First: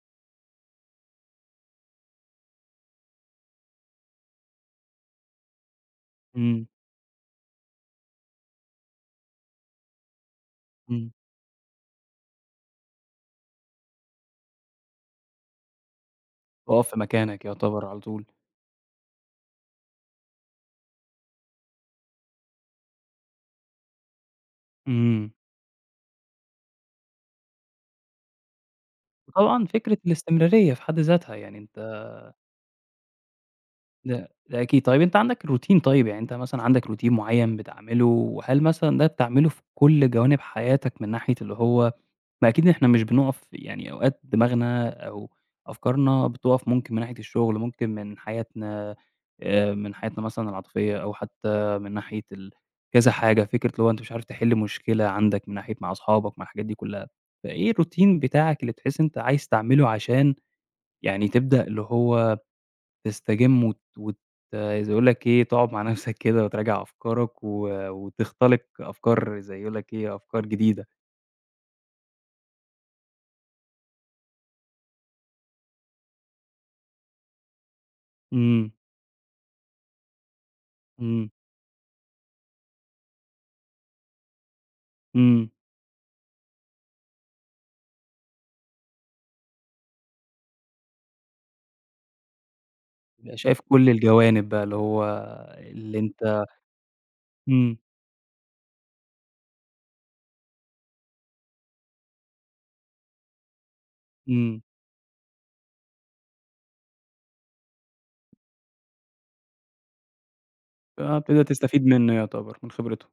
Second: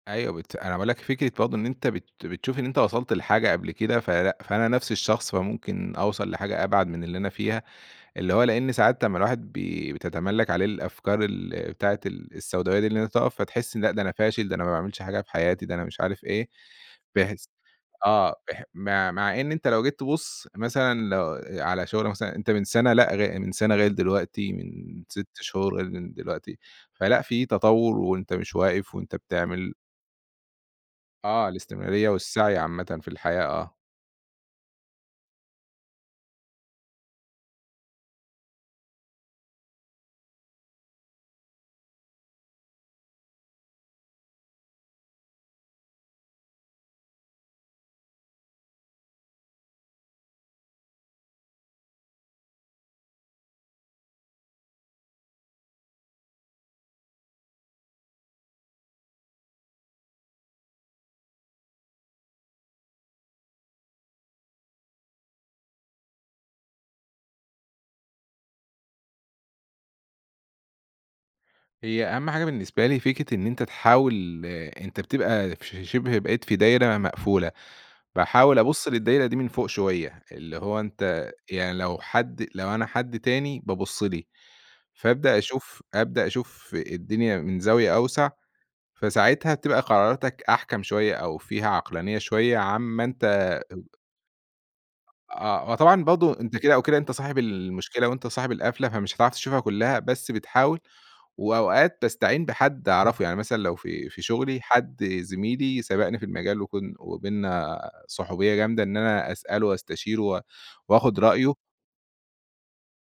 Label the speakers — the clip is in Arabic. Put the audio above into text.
Speaker 1: أيوه بت أنا باقول لك فكرة برضه إن أنت بت بتشوف إن أنت وصلت لحاجة قبل كده فلأ فأنا نَفْس الشخص فممكن أوْصل لحاجة
Speaker 2: إمم.
Speaker 1: أبعد من اللي أنا فيها، اللي هو لإن ساعات لمّا الواحد بي بتَتَملًّك عليه
Speaker 2: إمم.
Speaker 1: الأفكار ال بتاعة ال السوْداويّة اللي أنت تقف فتحس لأ ده أنا فاشل، ده أنا ما باعملش حاجة في حياتي، ده أنا مش عارف إيه،
Speaker 2: اقف في
Speaker 1: بحيث
Speaker 2: مكانك يُعْتبر على طول.
Speaker 1: آه بح مع مع إن أنت لو جيت تبُص مثلًا لو على شهرة مثلًا أنت من سَنَة لأ غ من سنة غير دلوقتي من 6
Speaker 2: إمم.
Speaker 1: شهورغير من دلوقتي، فلأ في تَطَوُّر، وأنت مش واقف، وأنت
Speaker 2: وطبعًا
Speaker 1: بتعمل.
Speaker 2: فكرة الاستمرارية في حد ذاتها،
Speaker 1: آه
Speaker 2: يعني أنت
Speaker 1: الاستمرارية والسعي عامةً في الحياة، آه.
Speaker 2: لأ ده أكيد، طيب أنت عندك روتين طيب يعني أنت مثلًا عندك روتين معين بتعمله؟ وهل مثلًا ده بتعمله في كل جوانب حياتك من ناحية اللي هو ما أكيد إحنا مش بنقف يعني أوقات دماغنا أو أفكارنا بتقف ممكن من ناحية الشغل ممكن من حياتنا، آآ من حياتنا مثلًا العاطفية أو حتى من ناحية ال كذا حاجة، فكرة اللي هو أنت مش عارف تحل مشكلة عندك من ناحية مع أصحابك مع الحاجات دي كلها، فإيه الروتين بتاعك اللي بتحس إن أنت عايز تعمله عشان يعني تبدأ اللي هو تسْتجم وت وت زي أقول لك إيه تقعد مع نَفْسَك كده وتراجع أفكارك و وتخْتلق أفكار زي يقول لك إيه، أفكار جديدة.
Speaker 1: هي أهم حاجة بالنسبة لي فكرة إن أنت تحاول أنت بتبقى في شِبْه بقيت في دايرة مقفولة، باحاول
Speaker 2: إمم.
Speaker 1: أبُص للدايرة دي من فوق شوية، اللي هو أنت
Speaker 2: إمم.
Speaker 1: يعني لو حد لو أنا حد تاني بابُص لي، فأبدأ
Speaker 2: إمم.
Speaker 1: أشوف أبدأ أشوف الدنيا من زاوية أوْسع فساعتها بتبقى قراراتك أحْكَم شوية أو فيها عقلانية شوية عن ما أنت
Speaker 2: ده
Speaker 1: أ
Speaker 2: شايف كل الجوانب بقى، اللي هو آآ
Speaker 1: آه، هو
Speaker 2: اللي
Speaker 1: طبعًا برضه
Speaker 2: أنت
Speaker 1: أنت كده أو كده أنت صاحب
Speaker 2: إمم.
Speaker 1: المشكلة وأنت صاحب القفلة فمش هتعرف تشوفها كلها بس بتحاول، وأوقات باسْتعين بحد أعرفه يعني مثلًا لو في في شغلي
Speaker 2: إمم.
Speaker 1: حد زميلي سَبقْني في المجال وكن وبيننا صُحوْبية جامدة إن أنا أسأله وأستشيره و وآخد
Speaker 2: آه بتقدر
Speaker 1: رأيه
Speaker 2: تسْتفيد منه يِعْتبَر من خبرته.